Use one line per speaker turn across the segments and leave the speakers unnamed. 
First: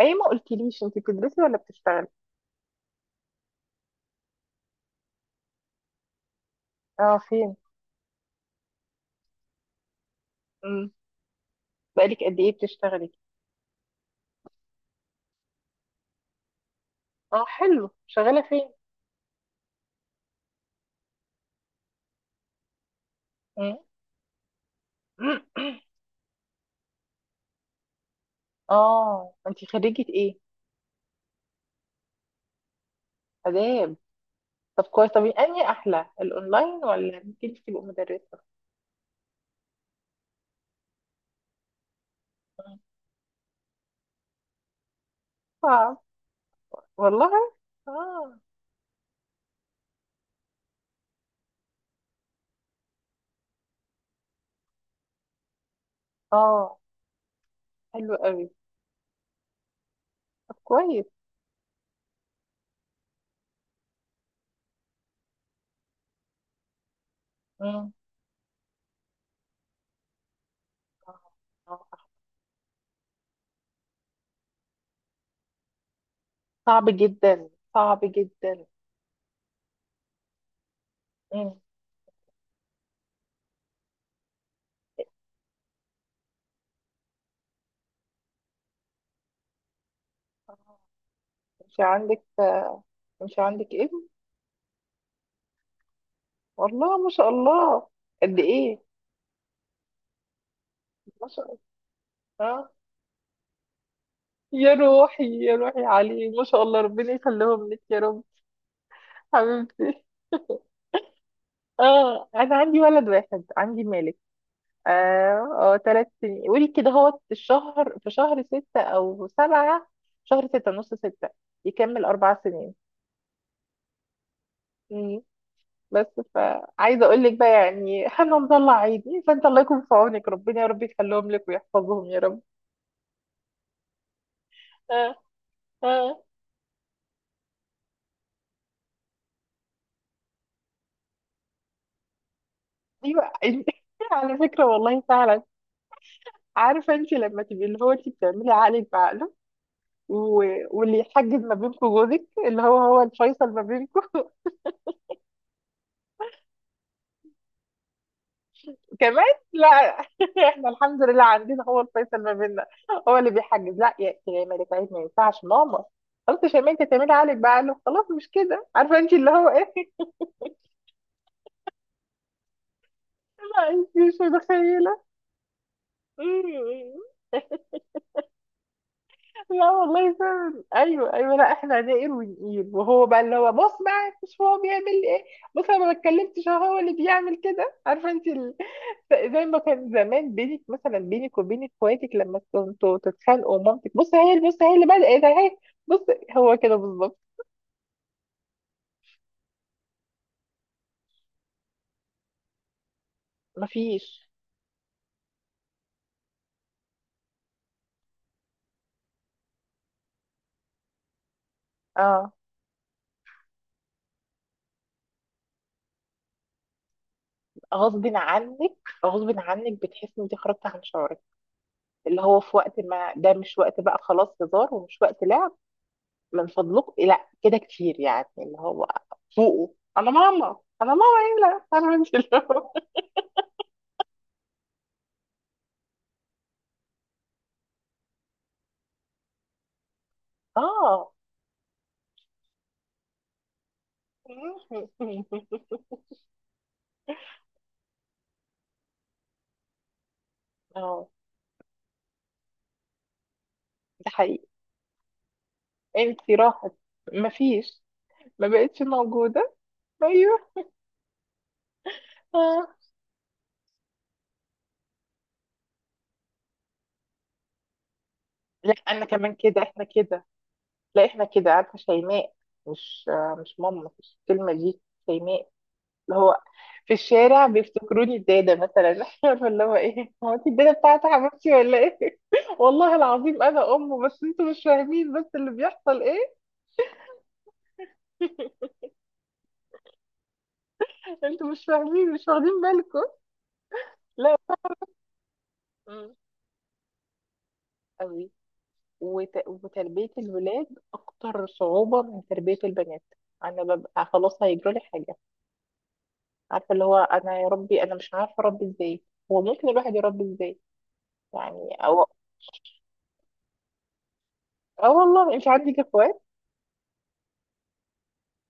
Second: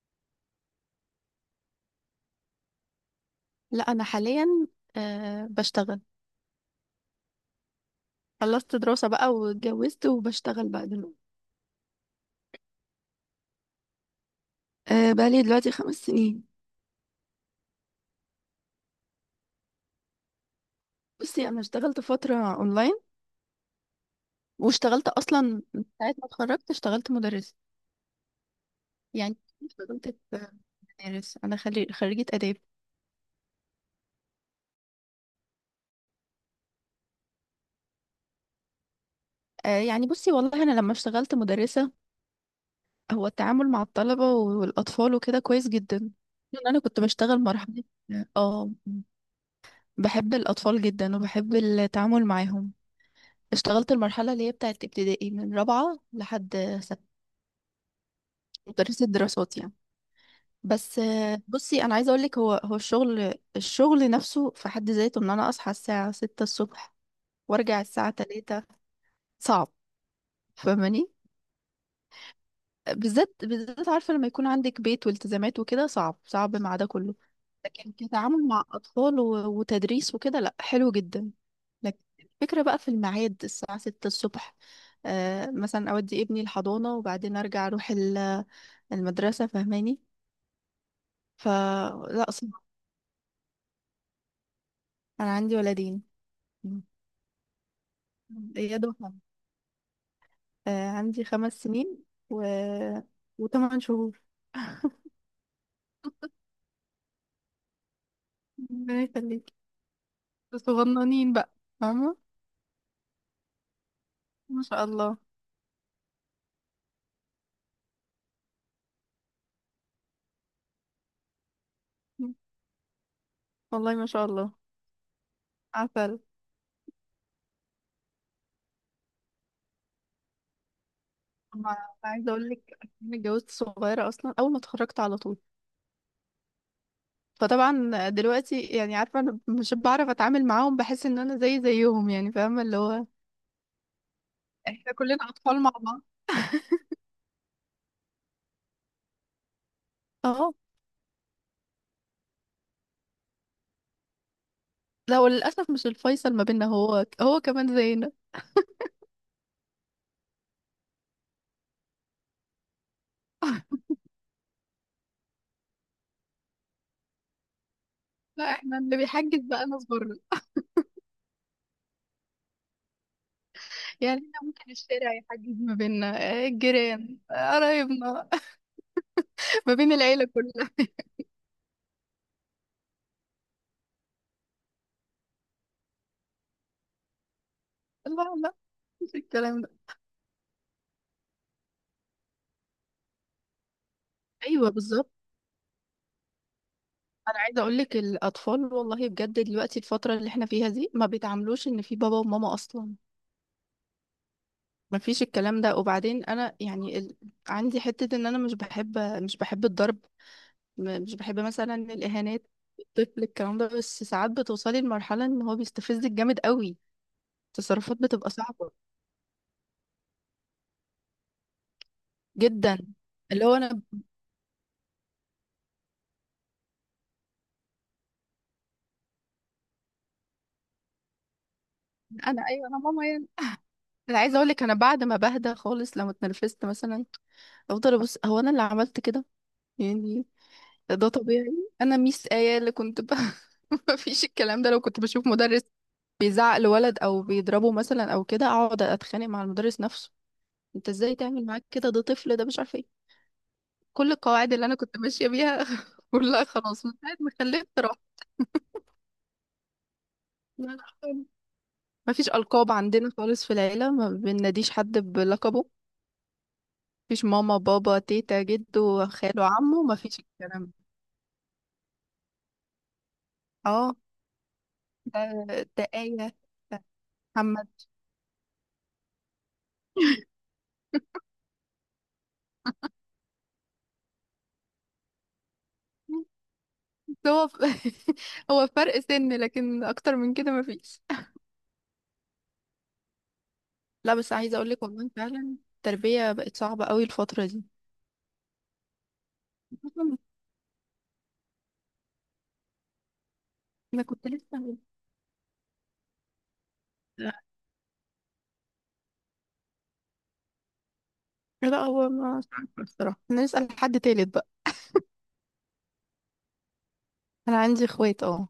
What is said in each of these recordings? اي، ما قلتليش انت بتدرسي ولا بتشتغلي؟
لا، انا حاليا بشتغل.
اه، فين؟
خلصت دراسة بقى واتجوزت وبشتغل بقى
امم.
دلوقتي.
بقالك قد ايه بتشتغلي؟
أه، بقالي دلوقتي 5 سنين.
اه حلو، شغاله فين؟
بصي انا اشتغلت فترة اونلاين
مم.
واشتغلت اصلا من ساعة ما اتخرجت اشتغلت مدرسة.
اه
يعني
انت خريجه
اشتغلت
ايه؟
في مدارس، انا خريجة اداب.
اداب. طب كويس، طب انهي احلى، الاونلاين ولا انك انت تبقي مدرسه؟
أه، يعني بصي والله انا لما اشتغلت مدرسة،
مم.
هو التعامل مع الطلبة والاطفال وكده كويس
صعب.
جدا. لأن انا كنت
والله.
بشتغل مرحلة،
اه.
اه بحب الاطفال جدا وبحب التعامل معاهم. اشتغلت المرحلة اللي هي بتاعت ابتدائي من رابعة
اه
لحد ستة،
حلو قوي.
مدرسة دراسات يعني.
طب
بس
كويس.
بصي أنا عايزة أقولك، هو الشغل نفسه في حد ذاته إن أنا أصحى الساعة ستة الصبح وأرجع
مم.
الساعة تلاتة، صعب. فاهماني؟
آه. آه.
بالذات بالذات عارفة لما يكون عندك بيت والتزامات وكده، صعب صعب مع ده
صعب
كله.
جدا،
لكن
صعب
كتعامل مع
جدا.
أطفال وتدريس وكده لأ، حلو جدا.
مم.
لكن الفكرة بقى في الميعاد، الساعة ستة الصبح. آه مثلا أودي ابني الحضانة وبعدين أرجع أروح المدرسة. فاهماني؟
آه. انت عندك
فلا، صعب.
انت عندك ابن؟
أنا عندي ولدين. مم.
والله ما شاء الله. قد ايه؟
إياد وحمد، آه عندي
ما شاء الله.
5 سنين و...
آه.
و8 شهور.
يا روحي، يا روحي عليه، ما شاء الله، ربنا يخليهم لك يا رب.
ربنا يخليك.
حبيبتي.
صغننين بقى. فاهمة؟
اه انا عندي ولد واحد، عندي مالك.
ما شاء
اه.
الله.
اه ثلاث سنين، قولي كده، هو الشهر في شهر ستة او سبعة، شهر ستة نص ستة، يكمل اربع سنين.
والله ما شاء الله،
مم. بس.
عسل.
فعايزة اقول لك بقى يعني احنا مطلع عيني، فانت الله يكون في عونك، ربنا يا رب يخليهم لك
ما-
ويحفظهم يا
عايزة
رب.
أقول لك، أنا اتجوزت صغيرة أصلا، أول ما اتخرجت
اه.
على طول.
اه.
فطبعا دلوقتي يعني عارفة، أنا مش بعرف أتعامل معاهم، بحس إن أنا زيهم، يعني فاهمة اللي هو
ايوه. على فكرة
احنا
والله
كلنا
فعلا.
أطفال مع بعض.
عارفه انت لما تبقي اللي هو انت بتعملي عقلك بعقله، و...
اه،
واللي يحجز ما بينكم جوزك اللي هو الفيصل ما بينكم.
لا هو للأسف مش الفيصل ما بيننا، هو كمان زينا.
كمان. لا. احنا الحمد لله عندنا هو الفيصل ما بيننا، هو اللي بيحجز. لا يا ملك، عيب، ما ينفعش ماما. خلاص يا شيماء، انت تعملي عقلك بعقله، خلاص مش
لا،
كده،
احنا اللي
عارفه انت اللي
بيحجز
هو
بقى
ايه.
ناس بره.
لا انت مش
يعني احنا ممكن
متخيله.
الشارع يحجز ما بيننا، الجيران، قرايبنا.
لا
ما بين
والله
العيلة
فعلا،
كلها.
ايوه ايوه، لا احنا هنقل ونقيل، وهو بقى اللي هو بص بقى، مش هو بيعمل ايه؟ بص انا ما اتكلمتش، أهو هو اللي بيعمل كده، عارفه
لا لا، مش
زي ما
الكلام ده.
كان زمان بينك مثلا، بينك وبين اخواتك لما كنتوا تتخانقوا مامتك بص، هي بص،
ايوه
هي اللي
بالظبط.
بدأت اهي. بص. هو كده بالظبط.
انا عايزه اقول لك الاطفال والله بجد دلوقتي، الفتره اللي احنا فيها دي ما بيتعاملوش ان في بابا وماما اصلا.
مفيش.
ما فيش الكلام ده. وبعدين انا يعني عندي حته ان انا مش بحب، مش بحب الضرب، مش بحب مثلا
اه.
الإهانات، الطفل الكلام ده. بس ساعات بتوصلي لمرحلة إن هو بيستفزك جامد قوي، تصرفات
غصب
بتبقى صعبة
عنك، غصب عنك، بتحس ان انت خرجت عن شعورك، اللي هو في
جدا.
وقت ما ده
اللي هو
مش وقت
أنا
بقى خلاص هزار ومش وقت لعب. من فضلك لا، كده كتير يعني اللي هو فوقه. انا ماما. انا ماما ايه؟ لا، فاهمه انت اللي
أنا أيوه،
هو.
أنا ماما يعني. أنا عايزة أقولك أنا بعد ما بهدى خالص لما اتنرفزت مثلا، أفضل أبص هو أنا اللي عملت كده يعني. ده
اه.
طبيعي. أنا ميس آية اللي كنت مفيش الكلام ده. لو كنت بشوف مدرس بيزعق لولد او بيضربه مثلا او كده، اقعد اتخانق مع المدرس نفسه. انت
اه.
ازاي تعمل معاك كده؟ ده طفل، ده مش عارفه ايه.
ده
كل
حقيقي،
القواعد اللي انا كنت ماشيه بيها
انت
كلها
راحت،
خلاص من ساعه ما خلفت
مفيش،
راحت.
ما بقتش موجوده. ايوه.
لا لا، ما فيش
آه.
القاب عندنا خالص في العيله، ما بناديش حد بلقبه. ما فيش ماما بابا تيتا
لا انا
جدو
كمان
خاله
كده،
عمه،
احنا
ما فيش
كده،
الكلام ده.
لا احنا كده، عارفه شيماء، مش آه، مش ماما،
اه،
مش الكلمه دي،
ده
شيماء،
ده
اللي
آية،
هو
ده
في الشارع
محمد.
بيفتكروني الدادة مثلا. عارفة اللي هو ايه، هو انت الدادة بتاعت حبيبتي ولا ايه؟ والله العظيم انا امه، بس انتوا مش فاهمين، بس اللي بيحصل ايه؟
بس هو فرق سن، لكن اكتر من كده ما فيش.
انتوا مش فاهمين، مش واخدين بالكم.
لا بس
لا.
عايزه اقول لك والله فعلا
مم.
التربيه بقت صعبه قوي الفتره دي.
قوي. وتربية الولاد أكتر صعوبة من تربية البنات. أنا
انا
ببقى
كنت
خلاص
لسه.
هيجرالي حاجة، عارفة اللي هو، أنا يا ربي أنا مش عارفة أربي إزاي، هو ممكن الواحد يربي إزاي يعني
لا،
أو.
هو ما مش عارفة الصراحه، نسال حد تالت.
أه والله، أنت عندك إخوات؟
انا عندي اخوات، اه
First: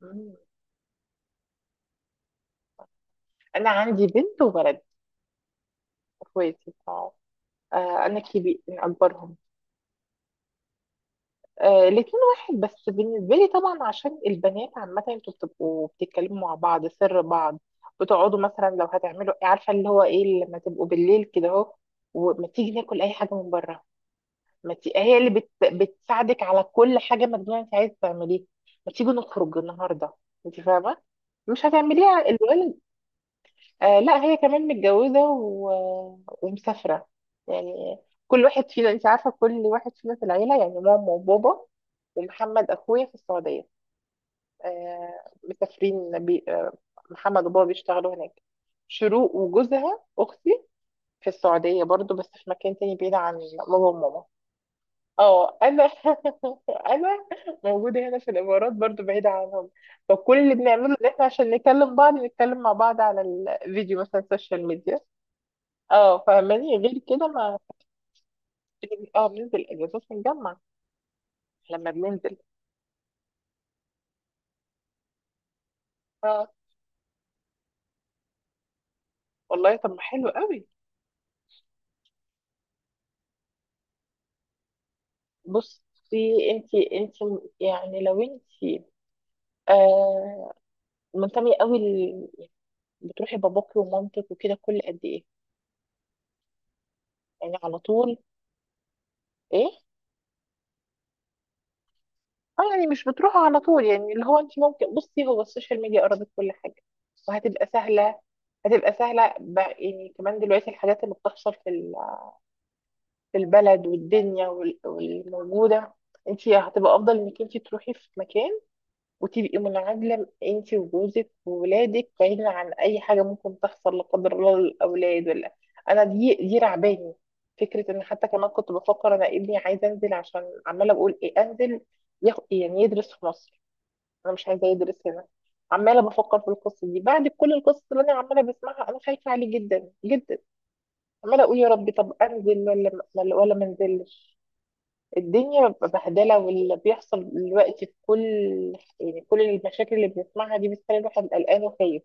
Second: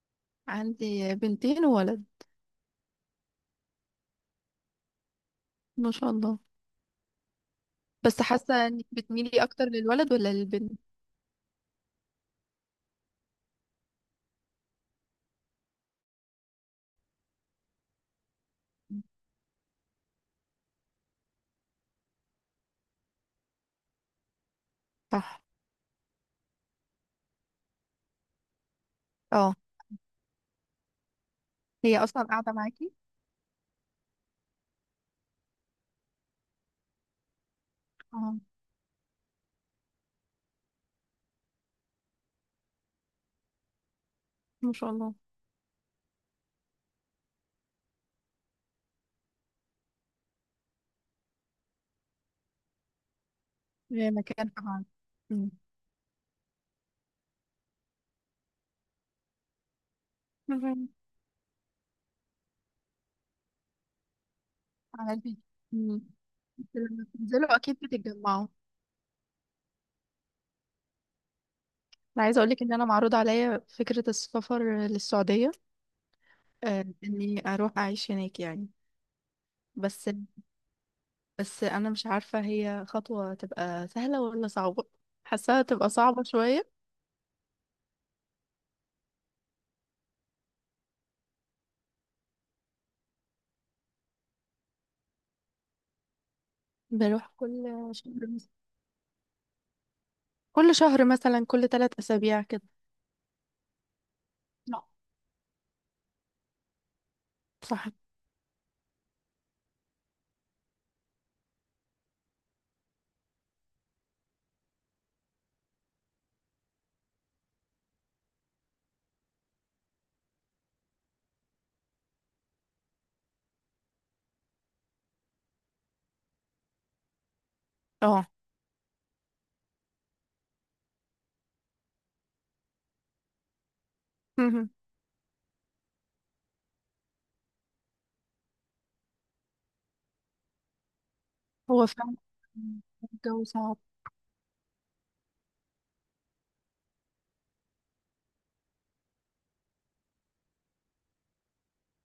مم.
عندي بنتين وولد.
أنا عندي بنت وولد.
ما شاء الله.
اخواتي اه. آه، انا
بس
كبير
حاسه
من
انك
اكبرهم.
بتميلي اكتر للولد ولا للبنت؟
آه، الاتنين واحد بس بالنسبه لي طبعا، عشان البنات عامه انتوا بتبقوا بتتكلموا مع بعض سر بعض، بتقعدوا مثلا لو هتعملوا، عارفه اللي هو ايه، لما تبقوا بالليل كده اهو، وما تيجي ناكل اي حاجه من بره، ما تي... هي اللي
صح.
بتساعدك على كل حاجه مجنونه انت عايز تعمليها، ما تيجي
اه،
نخرج النهارده، انت فاهمه، مش
هي اصلا
هتعمليها
قاعده
الولد.
معاكي.
آه لا، هي كمان متجوزة ومسافرة، يعني
اه،
كل واحد فينا، انت عارفة كل واحد فينا في العيلة، يعني ماما وبابا ومحمد أخويا في السعودية.
ما شاء الله.
آه. مسافرين آه، محمد وبابا بيشتغلوا هناك، شروق وجوزها أختي في السعودية برضو، بس في مكان تاني بعيد عن بابا
هي
وماما.
مكان قاعد. مم.
اه انا انا موجوده هنا في الامارات برضو، بعيده عنهم، فكل اللي
مهم.
بنعمله ان احنا عشان نكلم بعض نتكلم مع بعض على الفيديو مثلا، السوشيال ميديا.
على البيت. مم.
اه
بس
فاهماني، غير
لما
كده
بتنزلوا
ما.
اكيد بتتجمعوا.
اه بننزل اجازات، بنجمع لما
انا
بننزل.
عايزه اقولك ان انا معروض عليا فكره السفر للسعوديه،
اه
اني اروح اعيش هناك يعني.
والله طب ما
بس
حلو قوي.
بس انا مش عارفه هي خطوه تبقى سهله ولا صعبه، حاساها تبقى صعبه
بصي،
شويه.
انت يعني لو انت آه منتمية قوي بتروحي باباكي ومامتك وكده كل قد ايه؟
بروح
يعني
كل
على طول؟
شهر مثلا،
ايه؟
كل شهر مثلا، كل 3 أسابيع
اه
كده.
يعني مش بتروحوا على طول، يعني اللي هو انت
لا.
ممكن بصي، هو السوشيال ميديا قربت كل حاجة، وهتبقى
صح.
سهلة، هتبقى سهلة بقى. يعني كمان دلوقتي الحاجات اللي بتحصل في البلد والدنيا والموجودة، انت هتبقى افضل انك انت تروحي في مكان وتبقي منعزله انت وجوزك وولادك بعيدا عن اي حاجه ممكن تحصل لا قدر الله للاولاد انا دي رعباني فكره، ان حتى
اه.
كمان كنت بفكر انا ابني عايز انزل، عشان عماله بقول ايه انزل، يعني يدرس في مصر، انا مش عايزه
مهم.
يدرس هنا، عماله بفكر في القصه دي بعد كل القصص اللي انا عماله بسمعها، انا خايفه عليه جدا جدا، عماله اقول يا
هو
ربي طب
فعلا
انزل ولا ولا
الجو
ولا ما
صعب.
انزلش. الدنيا بتبقى بهدلة، واللي بيحصل دلوقتي في كل، يعني كل المشاكل اللي بنسمعها دي بتخلي الواحد قلقان وخايف.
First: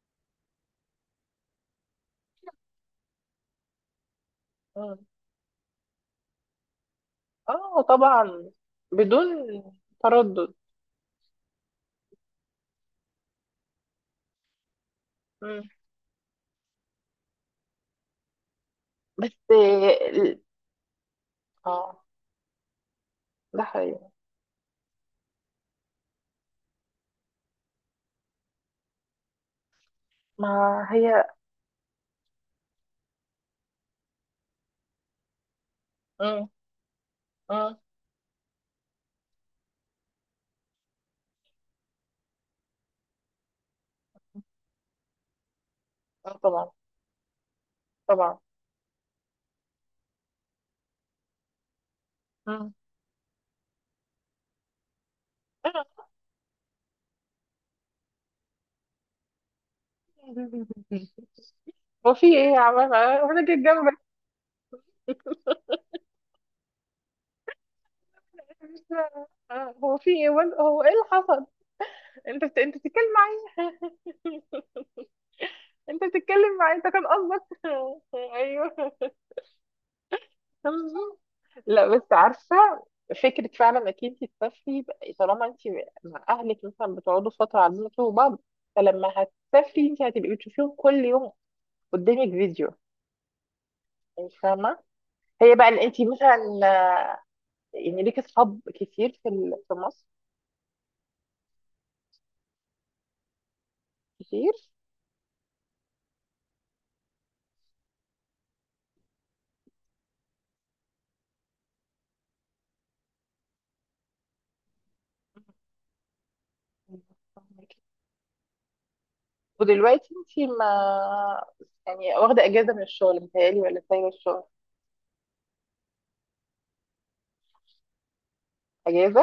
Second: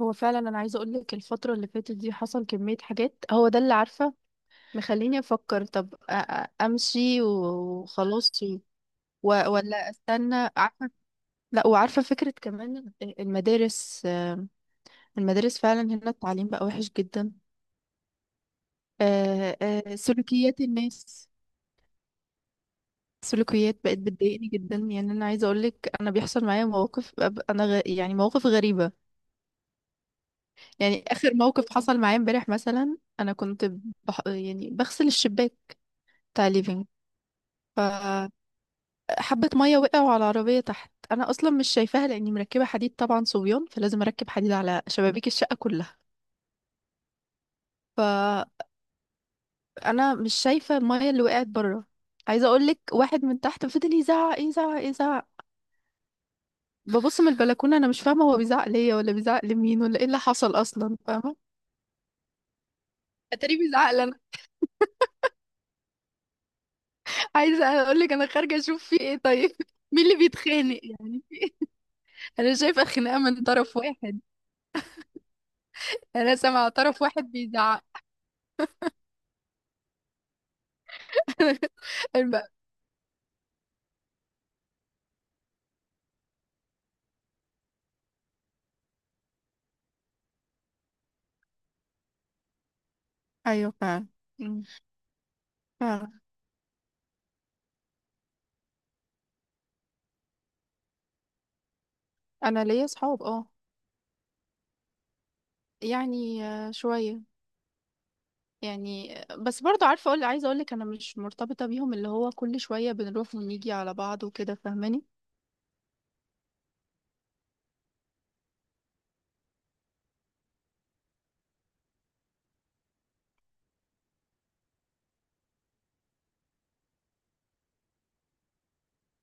هو فعلا انا عايزه اقول لك الفتره اللي فاتت دي حصل كميه حاجات، هو ده اللي عارفه
مم.
مخليني افكر، طب امشي
اه
وخلاص
طبعا. بدون
ولا استنى،
تردد.
عارفه. لا، وعارفه فكره كمان، المدارس آم، المدارس
مم.
فعلا هنا التعليم بقى وحش جدا.
بس
سلوكيات الناس،
اه. ده
سلوكيات بقت
حقيقي.
بتضايقني جدا. يعني انا عايزه اقول لك انا بيحصل معايا مواقف، يعني مواقف غريبه.
ما
يعني
هي.
اخر موقف حصل معايا امبارح مثلا، انا كنت يعني بغسل الشباك بتاع
مم.
ليفينج،
مم.
فحبه ميه وقعوا على العربيه تحت. انا اصلا مش شايفاها لاني مركبه حديد طبعا، صبيان فلازم اركب حديد على شبابيك الشقه كلها.
اه طبعا. طبعا.
فانا مش شايفه الميه اللي وقعت بره. عايزه اقول
مم.
لك واحد من تحت فضل يزعق، يزعق، يزعق. ببص من البلكونة، أنا مش فاهمة هو بيزعق ليا ولا بيزعق لمين ولا إيه اللي حصل أصلا، فاهمة؟
هو في ايه يا عمال؟ آه، انا
أتاري
جيت
بيزعق لي
جنبك.
أنا. عايزة أقولك أنا خارجة أشوف في إيه، طيب.
آه، هو
مين
في
اللي
ايه
بيتخانق
هو ايه اللي
يعني؟
حصل؟ انت
أنا
انت
شايفة
بتتكلم
خناقة من
معايا،
طرف واحد،
انت
أنا
بتتكلم
سامعة
معايا، انت
طرف
كان
واحد
قصدك.
بيزعق.
ايوه. لا بس
الب-
عارفة، فكرة فعلا انك انت تسافري بقى، طالما انت مع اهلك مثلا بتقعدوا فترة، عارفين انتوا بعض، فلما هتسافري انت هتبقي بتشوفيهم كل يوم قدامك فيديو،
ايوه فعلا.
انت
مم.
فاهمة. هي بقى ان انت
فعلا
مثلا يعني ليك اصحاب كتير في في مصر
انا ليا صحاب، اه
كتير؟
يعني شويه. يعني آه، بس برضو عارفه اقول عايزه اقول لك انا مش مرتبطه بيهم اللي هو كل شويه بنروح ونيجي على بعض وكده، فاهماني؟
ودلوقتي انت ما، يعني واخدة اجازة من الشغل متهيألي، ولا سايبة الشغل اجازة؟